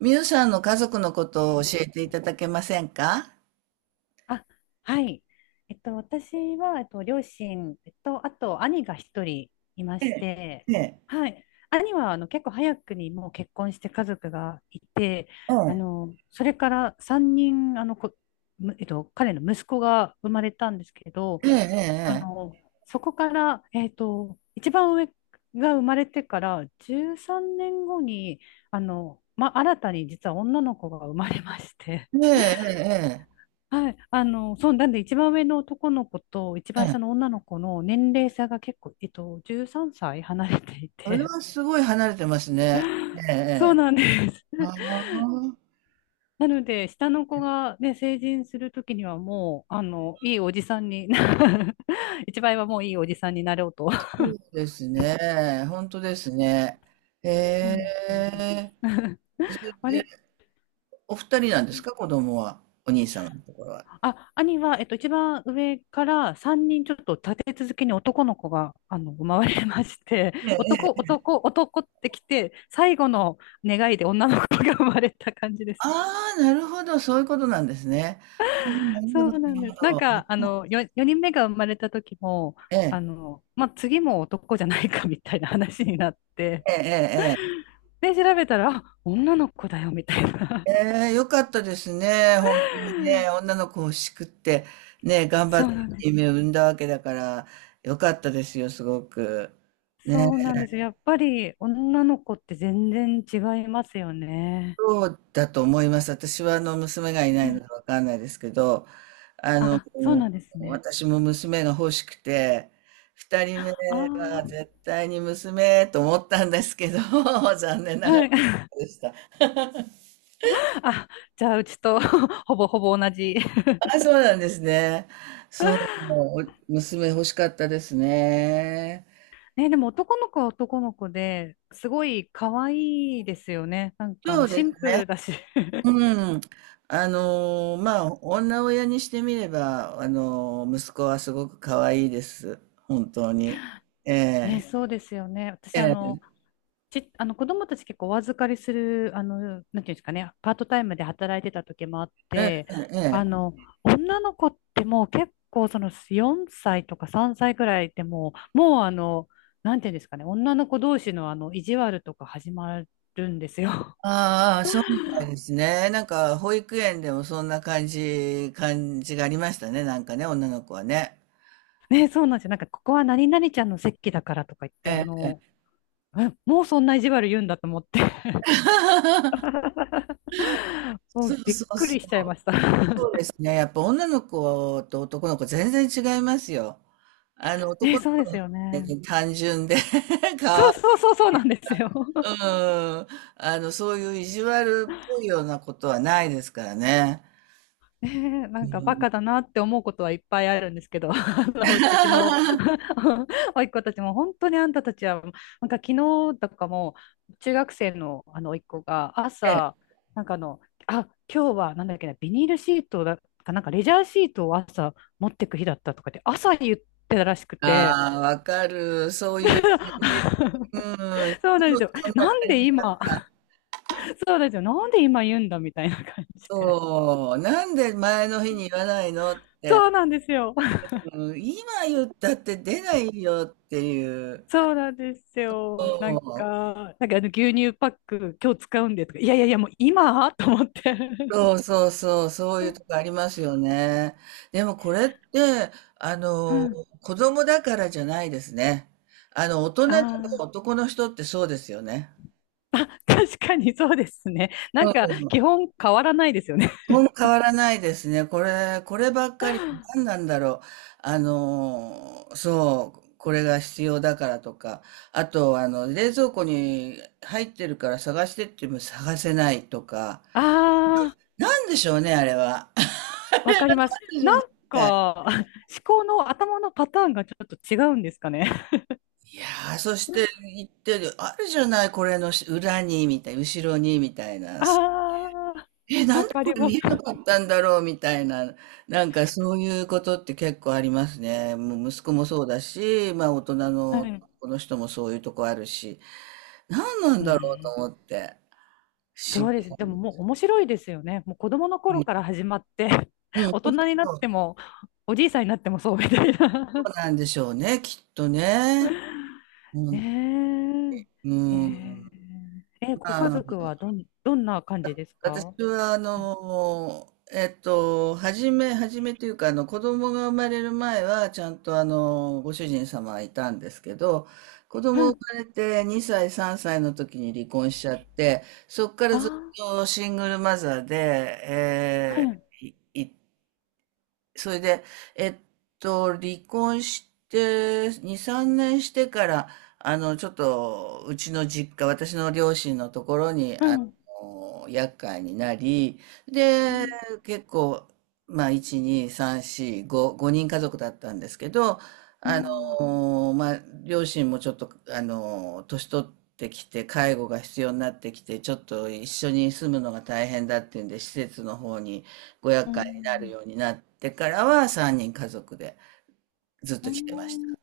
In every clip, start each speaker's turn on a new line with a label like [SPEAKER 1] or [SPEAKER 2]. [SPEAKER 1] みゆさんの家族のことを教えていただけませんか？
[SPEAKER 2] あ、はい。私は、両親、あと、兄が一人いま
[SPEAKER 1] え
[SPEAKER 2] し
[SPEAKER 1] え、
[SPEAKER 2] て、
[SPEAKER 1] ええ、
[SPEAKER 2] はい。兄は、あの、結構早くにもう結婚して家族がいて、
[SPEAKER 1] え
[SPEAKER 2] あ
[SPEAKER 1] え、
[SPEAKER 2] の、それから3人、えっと、彼の息子が生まれたんですけど、
[SPEAKER 1] え
[SPEAKER 2] あ
[SPEAKER 1] え、
[SPEAKER 2] の、そこから、えっと、一番上が生まれてから13年後に、あの、ま、新たに実は女の子が生まれまして、
[SPEAKER 1] ええ、ええ、え
[SPEAKER 2] はい、あの、そう、なんで一番上の男の子と一
[SPEAKER 1] え、
[SPEAKER 2] 番
[SPEAKER 1] え
[SPEAKER 2] 下の
[SPEAKER 1] え。
[SPEAKER 2] 女の子の年齢差が結構、えっと、13歳離れてい
[SPEAKER 1] それ
[SPEAKER 2] て、
[SPEAKER 1] はすごい離れてますね。ええ、え
[SPEAKER 2] そう
[SPEAKER 1] え。
[SPEAKER 2] なんです。
[SPEAKER 1] あ あ、
[SPEAKER 2] なので、下の子がね、成人するときにはもう、あの、いいおじさんに、一番上はもういいおじさんになろうと。
[SPEAKER 1] そうですね。本当ですね。え
[SPEAKER 2] そうなんです。
[SPEAKER 1] え。それ
[SPEAKER 2] 割
[SPEAKER 1] でお二人なんですか、子供は。お兄様のところは。
[SPEAKER 2] あ、兄は、えっと、一番上から3人ちょっと立て続けに男の子が、あの、生まれまして、
[SPEAKER 1] ええ、
[SPEAKER 2] 男、
[SPEAKER 1] ええ。
[SPEAKER 2] 男、男ってきて、最後の願いで女の子が生まれた感じです。
[SPEAKER 1] ああ、なるほど。そういうことなんですね。ああ、なるほど、
[SPEAKER 2] そ
[SPEAKER 1] な
[SPEAKER 2] うなんで
[SPEAKER 1] る
[SPEAKER 2] す。なん
[SPEAKER 1] ほ
[SPEAKER 2] か、
[SPEAKER 1] ど。
[SPEAKER 2] 4人目が生まれた時も、
[SPEAKER 1] え
[SPEAKER 2] あ
[SPEAKER 1] え、
[SPEAKER 2] の、まあ、次も男じゃないかみたいな話になって、
[SPEAKER 1] ええ、ええ、ええ。
[SPEAKER 2] で、調べたら、あ、女の子だよみたいな。
[SPEAKER 1] ええ、良かったですね。本当にね、女の子欲しくって、ね、頑張
[SPEAKER 2] そ
[SPEAKER 1] っ
[SPEAKER 2] うな
[SPEAKER 1] て
[SPEAKER 2] んです。
[SPEAKER 1] 夢を産んだわけだから、良かったですよ、すごく。ね、
[SPEAKER 2] そうなんです。やっぱり女の子って全然違いますよね。
[SPEAKER 1] そうだと思います。私はあの娘がいないのでわかんないですけど、あの、
[SPEAKER 2] あ、そうなんですね。
[SPEAKER 1] 私も娘が欲しくて、二人目
[SPEAKER 2] ああ、
[SPEAKER 1] は絶対に娘と思ったんですけど、残念 ながら
[SPEAKER 2] はい。
[SPEAKER 1] でした。
[SPEAKER 2] あ、じゃあ、うちと ほぼほぼ同じ。
[SPEAKER 1] あ、そうなんですね。そう、娘欲しかったですね。
[SPEAKER 2] ね、でも男の子は男の子ですごい可愛いですよね。なんかあ
[SPEAKER 1] そ
[SPEAKER 2] の
[SPEAKER 1] う
[SPEAKER 2] シ
[SPEAKER 1] です
[SPEAKER 2] ンプ
[SPEAKER 1] ね。
[SPEAKER 2] ルだし。
[SPEAKER 1] うん。あのーまあ、女親にしてみれば、あのー息子はすごく可愛いです。本当に。え
[SPEAKER 2] ね、
[SPEAKER 1] え
[SPEAKER 2] そうですよね。私あ
[SPEAKER 1] ええ
[SPEAKER 2] の、ち、あの、子供たち結構お預かりする、あの、なんていうんですかね、パートタイムで働いてた時もあっ
[SPEAKER 1] え
[SPEAKER 2] て、
[SPEAKER 1] え
[SPEAKER 2] あ
[SPEAKER 1] ええ。
[SPEAKER 2] の、女の子ってもう結構その4歳とか3歳くらいでもう、あの、なんていうんですかね、女の子同士のあの、意地悪とか始まるんですよ。
[SPEAKER 1] ああ、そうみたいですね。なんか、保育園でもそんな感じがありましたね。なんかね、女の子はね。
[SPEAKER 2] ね、そうなんですよ。なんか、ここは何々ちゃんの席だからとか言って、あ
[SPEAKER 1] ええ。
[SPEAKER 2] の、もうそんな意地悪言うんだと思って。 も
[SPEAKER 1] そう
[SPEAKER 2] うびっ
[SPEAKER 1] そう
[SPEAKER 2] く
[SPEAKER 1] そう。
[SPEAKER 2] りしちゃいました。
[SPEAKER 1] そうで すね。やっぱ女の子と男の子全然違いますよ。あの、男
[SPEAKER 2] ね、
[SPEAKER 1] の
[SPEAKER 2] そう
[SPEAKER 1] 子
[SPEAKER 2] で
[SPEAKER 1] の
[SPEAKER 2] す
[SPEAKER 1] 方
[SPEAKER 2] よ
[SPEAKER 1] が
[SPEAKER 2] ね。
[SPEAKER 1] ね単純で。
[SPEAKER 2] そうなんですよ。
[SPEAKER 1] うん、あの、そういう意地悪っぽいようなことはないですからね。
[SPEAKER 2] な
[SPEAKER 1] う
[SPEAKER 2] んかバ
[SPEAKER 1] ん。
[SPEAKER 2] カだなって思うことはいっぱいあるんですけど、あの、うちの 甥っ子たちも本当にあんたたちは、なんか昨日とかも中学生のあの甥っ子が朝、なんかあの、あ、今日はなんだっけな、ビニールシートだかなんかレジャーシートを朝持ってく日だったとかって朝言ってたらしくて、
[SPEAKER 1] ああ、わかる。そういう感じ。うん。い
[SPEAKER 2] そう
[SPEAKER 1] つ
[SPEAKER 2] なん
[SPEAKER 1] も
[SPEAKER 2] ですよ。
[SPEAKER 1] そんな
[SPEAKER 2] なん
[SPEAKER 1] 感じ。
[SPEAKER 2] で今、そうなんですよ。なんで今言うんだみたいな感じで。
[SPEAKER 1] そう。なんで前の日に言わないのって。
[SPEAKER 2] そうなんですよ。
[SPEAKER 1] うん、今言ったって出ないよっていう。
[SPEAKER 2] そうなんですよ。
[SPEAKER 1] そう。
[SPEAKER 2] なんかあの牛乳パック今日使うんでとか、いやいやいや、もう今と思って。
[SPEAKER 1] そ うそうそう、そういう
[SPEAKER 2] う
[SPEAKER 1] とこありますよね。でもこれって、あの、
[SPEAKER 2] ん。
[SPEAKER 1] 子供だからじゃないですね。あの、大人でも
[SPEAKER 2] ああ、
[SPEAKER 1] 男の人ってそうですよね。
[SPEAKER 2] 確かにそうですね。な
[SPEAKER 1] う
[SPEAKER 2] んか
[SPEAKER 1] ん。
[SPEAKER 2] 基本変わらないですよね。
[SPEAKER 1] ほん変わらないですね。こればっかり、何 なんだろう。あの、そう、これが必要だからとか、あと、あの、冷蔵庫に入ってるから探してっても探せないとか、
[SPEAKER 2] ああ、
[SPEAKER 1] なんでしょうね、あれは。
[SPEAKER 2] わかりま
[SPEAKER 1] なん
[SPEAKER 2] す。
[SPEAKER 1] でしょ
[SPEAKER 2] な
[SPEAKER 1] う
[SPEAKER 2] ん
[SPEAKER 1] ね。
[SPEAKER 2] か、思考の頭のパターンがちょっと違うんですかね。
[SPEAKER 1] いやー、そして言ってる、あるじゃない、これのし裏に、みたい、後ろに、みたいな。
[SPEAKER 2] ああ、
[SPEAKER 1] え、な
[SPEAKER 2] わ
[SPEAKER 1] んで
[SPEAKER 2] か
[SPEAKER 1] こ
[SPEAKER 2] り
[SPEAKER 1] れ
[SPEAKER 2] ま
[SPEAKER 1] 見
[SPEAKER 2] す。
[SPEAKER 1] えなかったんだろう、みたいな。なんかそういうことって結構ありますね。もう息子もそうだし、まあ大人
[SPEAKER 2] は
[SPEAKER 1] の
[SPEAKER 2] い。
[SPEAKER 1] この人もそういうとこあるし、何なん
[SPEAKER 2] う
[SPEAKER 1] だろうと
[SPEAKER 2] ん、
[SPEAKER 1] 思って。不思
[SPEAKER 2] そうで
[SPEAKER 1] 議。
[SPEAKER 2] す。でももう面白いですよね。もう子供の頃から始まって
[SPEAKER 1] うん、
[SPEAKER 2] 大
[SPEAKER 1] そう
[SPEAKER 2] 人になっ
[SPEAKER 1] そう
[SPEAKER 2] ても、おじいさんになってもそうみたい
[SPEAKER 1] そ
[SPEAKER 2] な。
[SPEAKER 1] うなんでしょうね、きっとね。うん、
[SPEAKER 2] ね
[SPEAKER 1] う
[SPEAKER 2] え。
[SPEAKER 1] ん。
[SPEAKER 2] ええ、ご家
[SPEAKER 1] まあ
[SPEAKER 2] 族はどんな感じです
[SPEAKER 1] 私
[SPEAKER 2] か？
[SPEAKER 1] は、あの、初めというか、あの、子供が生まれる前は、ちゃんと、あの、ご主人様はいたんですけど、子
[SPEAKER 2] は
[SPEAKER 1] 供生
[SPEAKER 2] い。
[SPEAKER 1] まれて2歳、3歳の時に離婚しちゃって、そこからずっ
[SPEAKER 2] あ
[SPEAKER 1] とシングルマザーで、
[SPEAKER 2] あ、は
[SPEAKER 1] え
[SPEAKER 2] い。
[SPEAKER 1] ー、いいそれで、えっ離婚して、2、3年してから、あの、ちょっと、うちの実家、私の両親のところに、
[SPEAKER 2] う
[SPEAKER 1] あ
[SPEAKER 2] ん。
[SPEAKER 1] の、厄介になり、
[SPEAKER 2] う
[SPEAKER 1] で、
[SPEAKER 2] ん。
[SPEAKER 1] 結構、まあ、1、2、3、4、5、5人家族だったんですけど、
[SPEAKER 2] う
[SPEAKER 1] あ
[SPEAKER 2] ん。
[SPEAKER 1] の、まあ、両親もちょっと、あの、年取ってきて、介護が必要になってきて、ちょっと一緒に住むのが大変だっていうんで、施設の方にご
[SPEAKER 2] う
[SPEAKER 1] 厄介なる
[SPEAKER 2] ん。
[SPEAKER 1] ようになってからは3人家族でずっ
[SPEAKER 2] う
[SPEAKER 1] と来てました。
[SPEAKER 2] ん、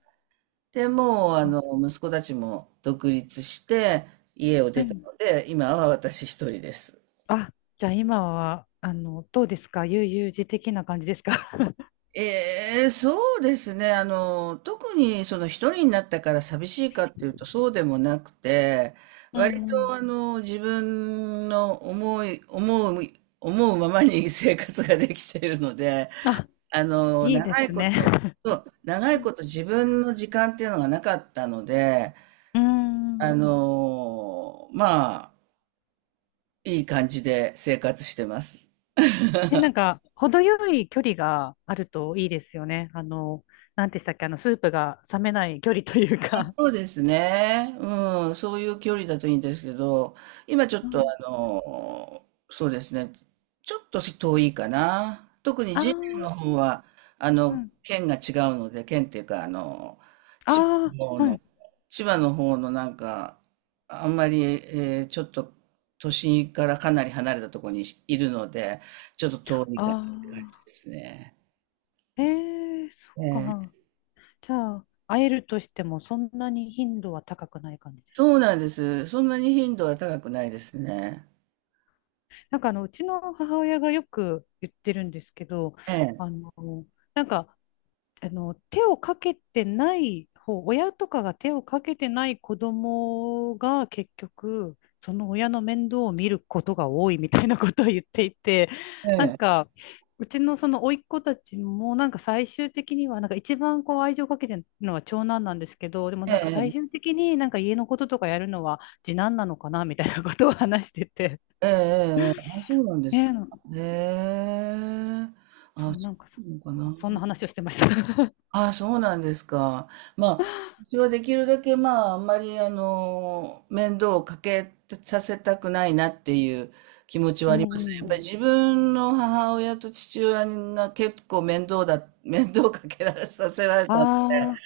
[SPEAKER 1] で、もうあ
[SPEAKER 2] あ、
[SPEAKER 1] の息子たちも独立して家を
[SPEAKER 2] は
[SPEAKER 1] 出た
[SPEAKER 2] い。
[SPEAKER 1] ので、今は私一人です。
[SPEAKER 2] あ、じゃあ今は、あの、どうですか、悠々自適な感じですか？
[SPEAKER 1] ええ、そうですね。あの、特にその一人になったから寂しいかっていうとそうでもなくて、
[SPEAKER 2] う
[SPEAKER 1] 割
[SPEAKER 2] んう
[SPEAKER 1] と
[SPEAKER 2] ん。
[SPEAKER 1] あの自分の思うままに生活ができているので、
[SPEAKER 2] あ、
[SPEAKER 1] あの、
[SPEAKER 2] いいで
[SPEAKER 1] 長い
[SPEAKER 2] す
[SPEAKER 1] こ
[SPEAKER 2] ね。
[SPEAKER 1] と、そう、長
[SPEAKER 2] う
[SPEAKER 1] い
[SPEAKER 2] ん。
[SPEAKER 1] こと自分の時間っていうのがなかったので、
[SPEAKER 2] う
[SPEAKER 1] あ
[SPEAKER 2] ん、
[SPEAKER 1] の、まあ、いい感じで生活してます。
[SPEAKER 2] え、なんか、程よい距離があるといいですよね。あの、なんてしたっけ、あの、スープが冷めない距離という
[SPEAKER 1] あ、
[SPEAKER 2] か。
[SPEAKER 1] そうですね。うん、そういう距離だといいんですけど、今ちょっ
[SPEAKER 2] う
[SPEAKER 1] とあ
[SPEAKER 2] ん、
[SPEAKER 1] の、そうですね、ちょっと遠いかな。特に
[SPEAKER 2] あ
[SPEAKER 1] 次男の
[SPEAKER 2] あ、
[SPEAKER 1] 方は、あ
[SPEAKER 2] う
[SPEAKER 1] の、
[SPEAKER 2] ん。
[SPEAKER 1] 県が違うので、県っていうか、あの、
[SPEAKER 2] ああ、はい。
[SPEAKER 1] 千葉の方のなんか、あんまり、えーちょっと都心からかなり離れたところにいるので、ちょっと遠い
[SPEAKER 2] あ
[SPEAKER 1] かなって感じで
[SPEAKER 2] あ、
[SPEAKER 1] すね。
[SPEAKER 2] ええー、そっ
[SPEAKER 1] ええ、
[SPEAKER 2] か。じゃあ、会えるとしても、そんなに頻度は高くない感じで
[SPEAKER 1] そ
[SPEAKER 2] すか？
[SPEAKER 1] うなんです。そんなに頻度は高くないですね。
[SPEAKER 2] なんか、あの、うちの母親がよく言ってるんですけど、
[SPEAKER 1] ええ、
[SPEAKER 2] あの、なんか、あの、手をかけてない方、親とかが手をかけてない子供が結局、その親の面倒を見ることが多いみたいなことを言っていて、
[SPEAKER 1] え
[SPEAKER 2] なん
[SPEAKER 1] え、
[SPEAKER 2] か、うちのその甥っ子たちもなんか最終的にはなんか一番こう愛情かけてるのは長男なんですけど、でも
[SPEAKER 1] え
[SPEAKER 2] なんか最
[SPEAKER 1] え、
[SPEAKER 2] 終的になんか家のこととかやるのは次男なのかなみたいなことを話してて。
[SPEAKER 1] ええ、ええ、あ、そうなんで
[SPEAKER 2] ね
[SPEAKER 1] すか。ね
[SPEAKER 2] え、
[SPEAKER 1] え、
[SPEAKER 2] そ
[SPEAKER 1] あ、
[SPEAKER 2] う、
[SPEAKER 1] そうなのかな。
[SPEAKER 2] そんな話をしてました。
[SPEAKER 1] あ、あそうなんですか。まあ、私はできるだけ、まあ、あんまり、あの、面倒をかけさせたくないなっていう気持ち
[SPEAKER 2] う
[SPEAKER 1] はありま
[SPEAKER 2] ん
[SPEAKER 1] す。
[SPEAKER 2] う
[SPEAKER 1] やっぱり
[SPEAKER 2] ん。
[SPEAKER 1] 自分の母親と父親が結構面倒だ、面倒をかけられさせられ
[SPEAKER 2] あ
[SPEAKER 1] た。
[SPEAKER 2] あ、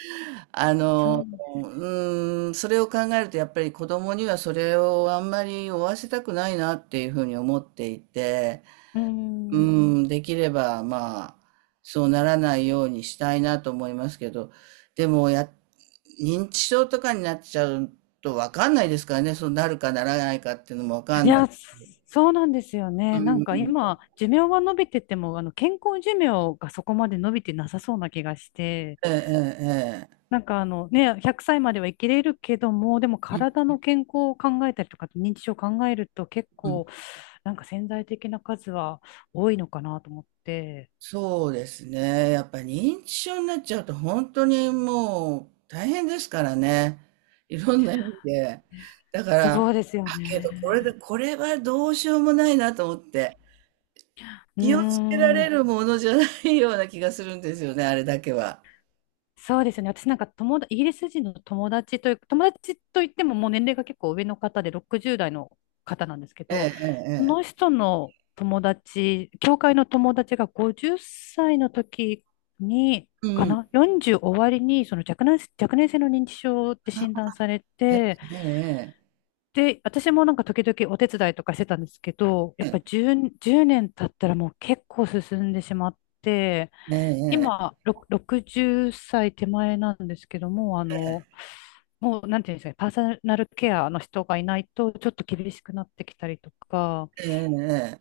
[SPEAKER 1] あ
[SPEAKER 2] そ
[SPEAKER 1] の、
[SPEAKER 2] う。
[SPEAKER 1] うーん、それを考えると、やっぱり子供にはそれをあんまり負わせたくないなっていうふうに思っていて、
[SPEAKER 2] うー
[SPEAKER 1] う
[SPEAKER 2] ん。
[SPEAKER 1] ん、できれば、まあ、そうならないようにしたいなと思いますけど、でも、認知症とかになっちゃうとわかんないですからね、そうなるかならないかっていうのもわか
[SPEAKER 2] い
[SPEAKER 1] んない。
[SPEAKER 2] や、そそうなんですよ
[SPEAKER 1] う
[SPEAKER 2] ね。なんか
[SPEAKER 1] ん、
[SPEAKER 2] 今、寿命は伸びてても、あの、健康寿命がそこまで伸びてなさそうな気がして、
[SPEAKER 1] ええ、ええ、
[SPEAKER 2] なんかあの、ね、100歳までは生きれるけども、でも
[SPEAKER 1] ええ
[SPEAKER 2] 体の健康を考えたりとか、認知症を考えると結
[SPEAKER 1] うん、
[SPEAKER 2] 構、なんか潜在的な数は多いのかなと思って。
[SPEAKER 1] そうですね。やっぱ認知症になっちゃうと本当にもう大変ですからね。いろんな意味で。だから、だ
[SPEAKER 2] そうですよ
[SPEAKER 1] けど
[SPEAKER 2] ね。
[SPEAKER 1] これはどうしようもないなと思って。
[SPEAKER 2] うー
[SPEAKER 1] 気をつけられ
[SPEAKER 2] ん。
[SPEAKER 1] るものじゃないような気がするんですよね、あれだけは。
[SPEAKER 2] そうですね。私なんか友達、イギリス人の友達という、友達といってももう年齢が結構上の方で60代の方なんですけ
[SPEAKER 1] ええ
[SPEAKER 2] ど、
[SPEAKER 1] ええ
[SPEAKER 2] そ
[SPEAKER 1] え
[SPEAKER 2] の
[SPEAKER 1] え。
[SPEAKER 2] 人の友達、教会の友達が50歳の時に、
[SPEAKER 1] う
[SPEAKER 2] か
[SPEAKER 1] ん。
[SPEAKER 2] な？ 40 終わりに、その若年性の認知症って診
[SPEAKER 1] あ、
[SPEAKER 2] 断されて、
[SPEAKER 1] えええ
[SPEAKER 2] で、私もなんか時々お手伝いとかしてたんですけど、やっぱり10、年経ったらもう結構進んでしまって、
[SPEAKER 1] えええ。ええええ。
[SPEAKER 2] 今、60歳手前なんですけども、あの、もう、なんていうんですかね、パーソナルケアの人がいないと、ちょっと厳しくなってきたりとか、
[SPEAKER 1] えええ、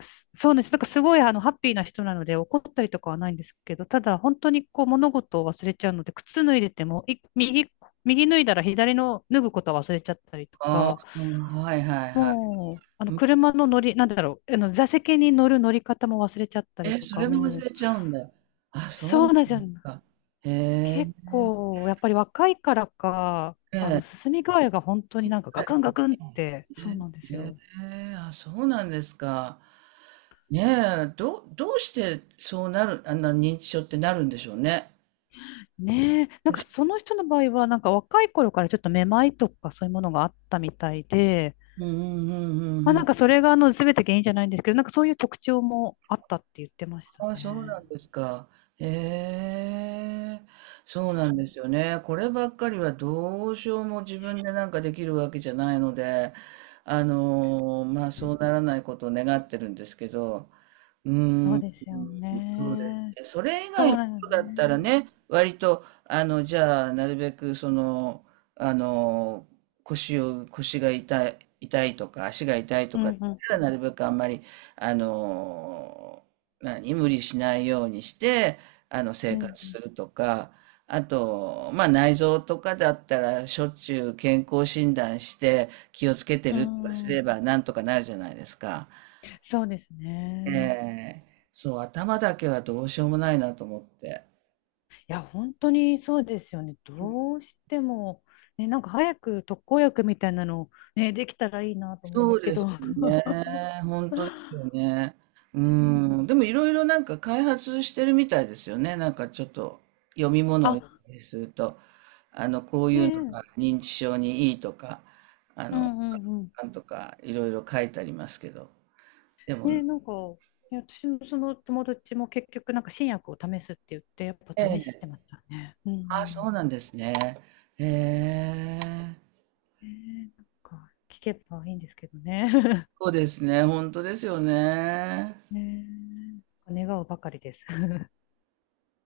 [SPEAKER 2] そうです。なんかすごい、あの、ハッピーな人なので、怒ったりとかはないんですけど、ただ、本当にこう、物事を忘れちゃうので、靴脱いでても、右、右脱いだら左の脱ぐことは忘れちゃったりと
[SPEAKER 1] あ
[SPEAKER 2] か、
[SPEAKER 1] あ、はいはいはい。
[SPEAKER 2] もう、あの、
[SPEAKER 1] うん。
[SPEAKER 2] 車の乗り、なんだろう、あの、座席に乗る乗り方も忘れちゃったり
[SPEAKER 1] え、
[SPEAKER 2] と
[SPEAKER 1] そ
[SPEAKER 2] か、
[SPEAKER 1] れも
[SPEAKER 2] も
[SPEAKER 1] 忘
[SPEAKER 2] う、
[SPEAKER 1] れちゃうんだ。あ、そう
[SPEAKER 2] そ
[SPEAKER 1] な
[SPEAKER 2] うなんです
[SPEAKER 1] ん
[SPEAKER 2] よ。
[SPEAKER 1] ですか。へえ。
[SPEAKER 2] 結構、やっぱり若いからか、
[SPEAKER 1] え
[SPEAKER 2] あの、
[SPEAKER 1] え、
[SPEAKER 2] 進み具合が本当になんかガクンガクンって、
[SPEAKER 1] え
[SPEAKER 2] そう
[SPEAKER 1] え、
[SPEAKER 2] なんです
[SPEAKER 1] え
[SPEAKER 2] よ。
[SPEAKER 1] え、あ、そうなんですか。ねえ、どうしてそうなるあんな認知症ってなるんでしょうね。
[SPEAKER 2] ねえ、なんかその人の場合は、なんか若い頃からちょっとめまいとかそういうものがあったみたいで、
[SPEAKER 1] うんうんうんう
[SPEAKER 2] まあ
[SPEAKER 1] んう
[SPEAKER 2] な
[SPEAKER 1] ん。
[SPEAKER 2] んかそれがあの全て原因じゃないんですけど、なんかそういう特徴もあったって言ってました
[SPEAKER 1] あ、そう
[SPEAKER 2] ね。
[SPEAKER 1] なんですか。へえ、そうなんで
[SPEAKER 2] そ
[SPEAKER 1] すよね。こればっかりはどうしようも自分でなんかできるわけじゃないので、あのーまあそう
[SPEAKER 2] う
[SPEAKER 1] ならないことを願ってるんですけど、う
[SPEAKER 2] そ
[SPEAKER 1] ー
[SPEAKER 2] う
[SPEAKER 1] ん、
[SPEAKER 2] ですよ
[SPEAKER 1] そうです
[SPEAKER 2] ね。
[SPEAKER 1] ね。それ以
[SPEAKER 2] そ
[SPEAKER 1] 外の
[SPEAKER 2] う
[SPEAKER 1] こ
[SPEAKER 2] なの
[SPEAKER 1] とだったら
[SPEAKER 2] ね。
[SPEAKER 1] ね、割と、あの、じゃあ、なるべく、その、あの、腰が痛い、痛いとか、足が痛いと
[SPEAKER 2] う
[SPEAKER 1] かだっ
[SPEAKER 2] んう
[SPEAKER 1] たら、
[SPEAKER 2] ん。
[SPEAKER 1] なるべくあんまり、あの、無理しないようにして、あの、
[SPEAKER 2] う
[SPEAKER 1] 生活
[SPEAKER 2] ん
[SPEAKER 1] するとか、あと、まあ、内臓とかだったら、しょっちゅう健康診断して、気をつけて
[SPEAKER 2] う
[SPEAKER 1] るとか
[SPEAKER 2] ん。
[SPEAKER 1] す
[SPEAKER 2] う
[SPEAKER 1] れ
[SPEAKER 2] ん。
[SPEAKER 1] ば、なんとかなるじゃないですか。
[SPEAKER 2] そうです
[SPEAKER 1] え
[SPEAKER 2] ね。
[SPEAKER 1] え、そう、頭だけはどうしようもないなと思って。
[SPEAKER 2] いや、本当にそうですよね。どうしても、ね、なんか早く特効薬みたいなの、ね、できたらいいなと思うん
[SPEAKER 1] そ
[SPEAKER 2] で
[SPEAKER 1] う
[SPEAKER 2] すけ
[SPEAKER 1] です
[SPEAKER 2] ど。
[SPEAKER 1] ね。本当ですよ ね。うん。でもいろいろなんか開発してるみたいですよね。なんかちょっと読み物を
[SPEAKER 2] あ、
[SPEAKER 1] 読んだりすると、あの、こうい
[SPEAKER 2] ね
[SPEAKER 1] うのが
[SPEAKER 2] え、
[SPEAKER 1] 認知症にいいとか、あ
[SPEAKER 2] う
[SPEAKER 1] の、
[SPEAKER 2] んうんうん。
[SPEAKER 1] なんとかいろいろ書いてありますけど。で
[SPEAKER 2] ね
[SPEAKER 1] も、
[SPEAKER 2] え、なんか、ね、私もその友達も結局、なんか新薬を試すって言って、やっ
[SPEAKER 1] え
[SPEAKER 2] ぱ試して
[SPEAKER 1] え、
[SPEAKER 2] ましたね。うんう
[SPEAKER 1] ああ、
[SPEAKER 2] ん。
[SPEAKER 1] そうなんですね。ええ、
[SPEAKER 2] ねえ、なんか、聞けばいいんですけどね。
[SPEAKER 1] そうですね。本当ですよね。
[SPEAKER 2] ねえ、願うばかりです。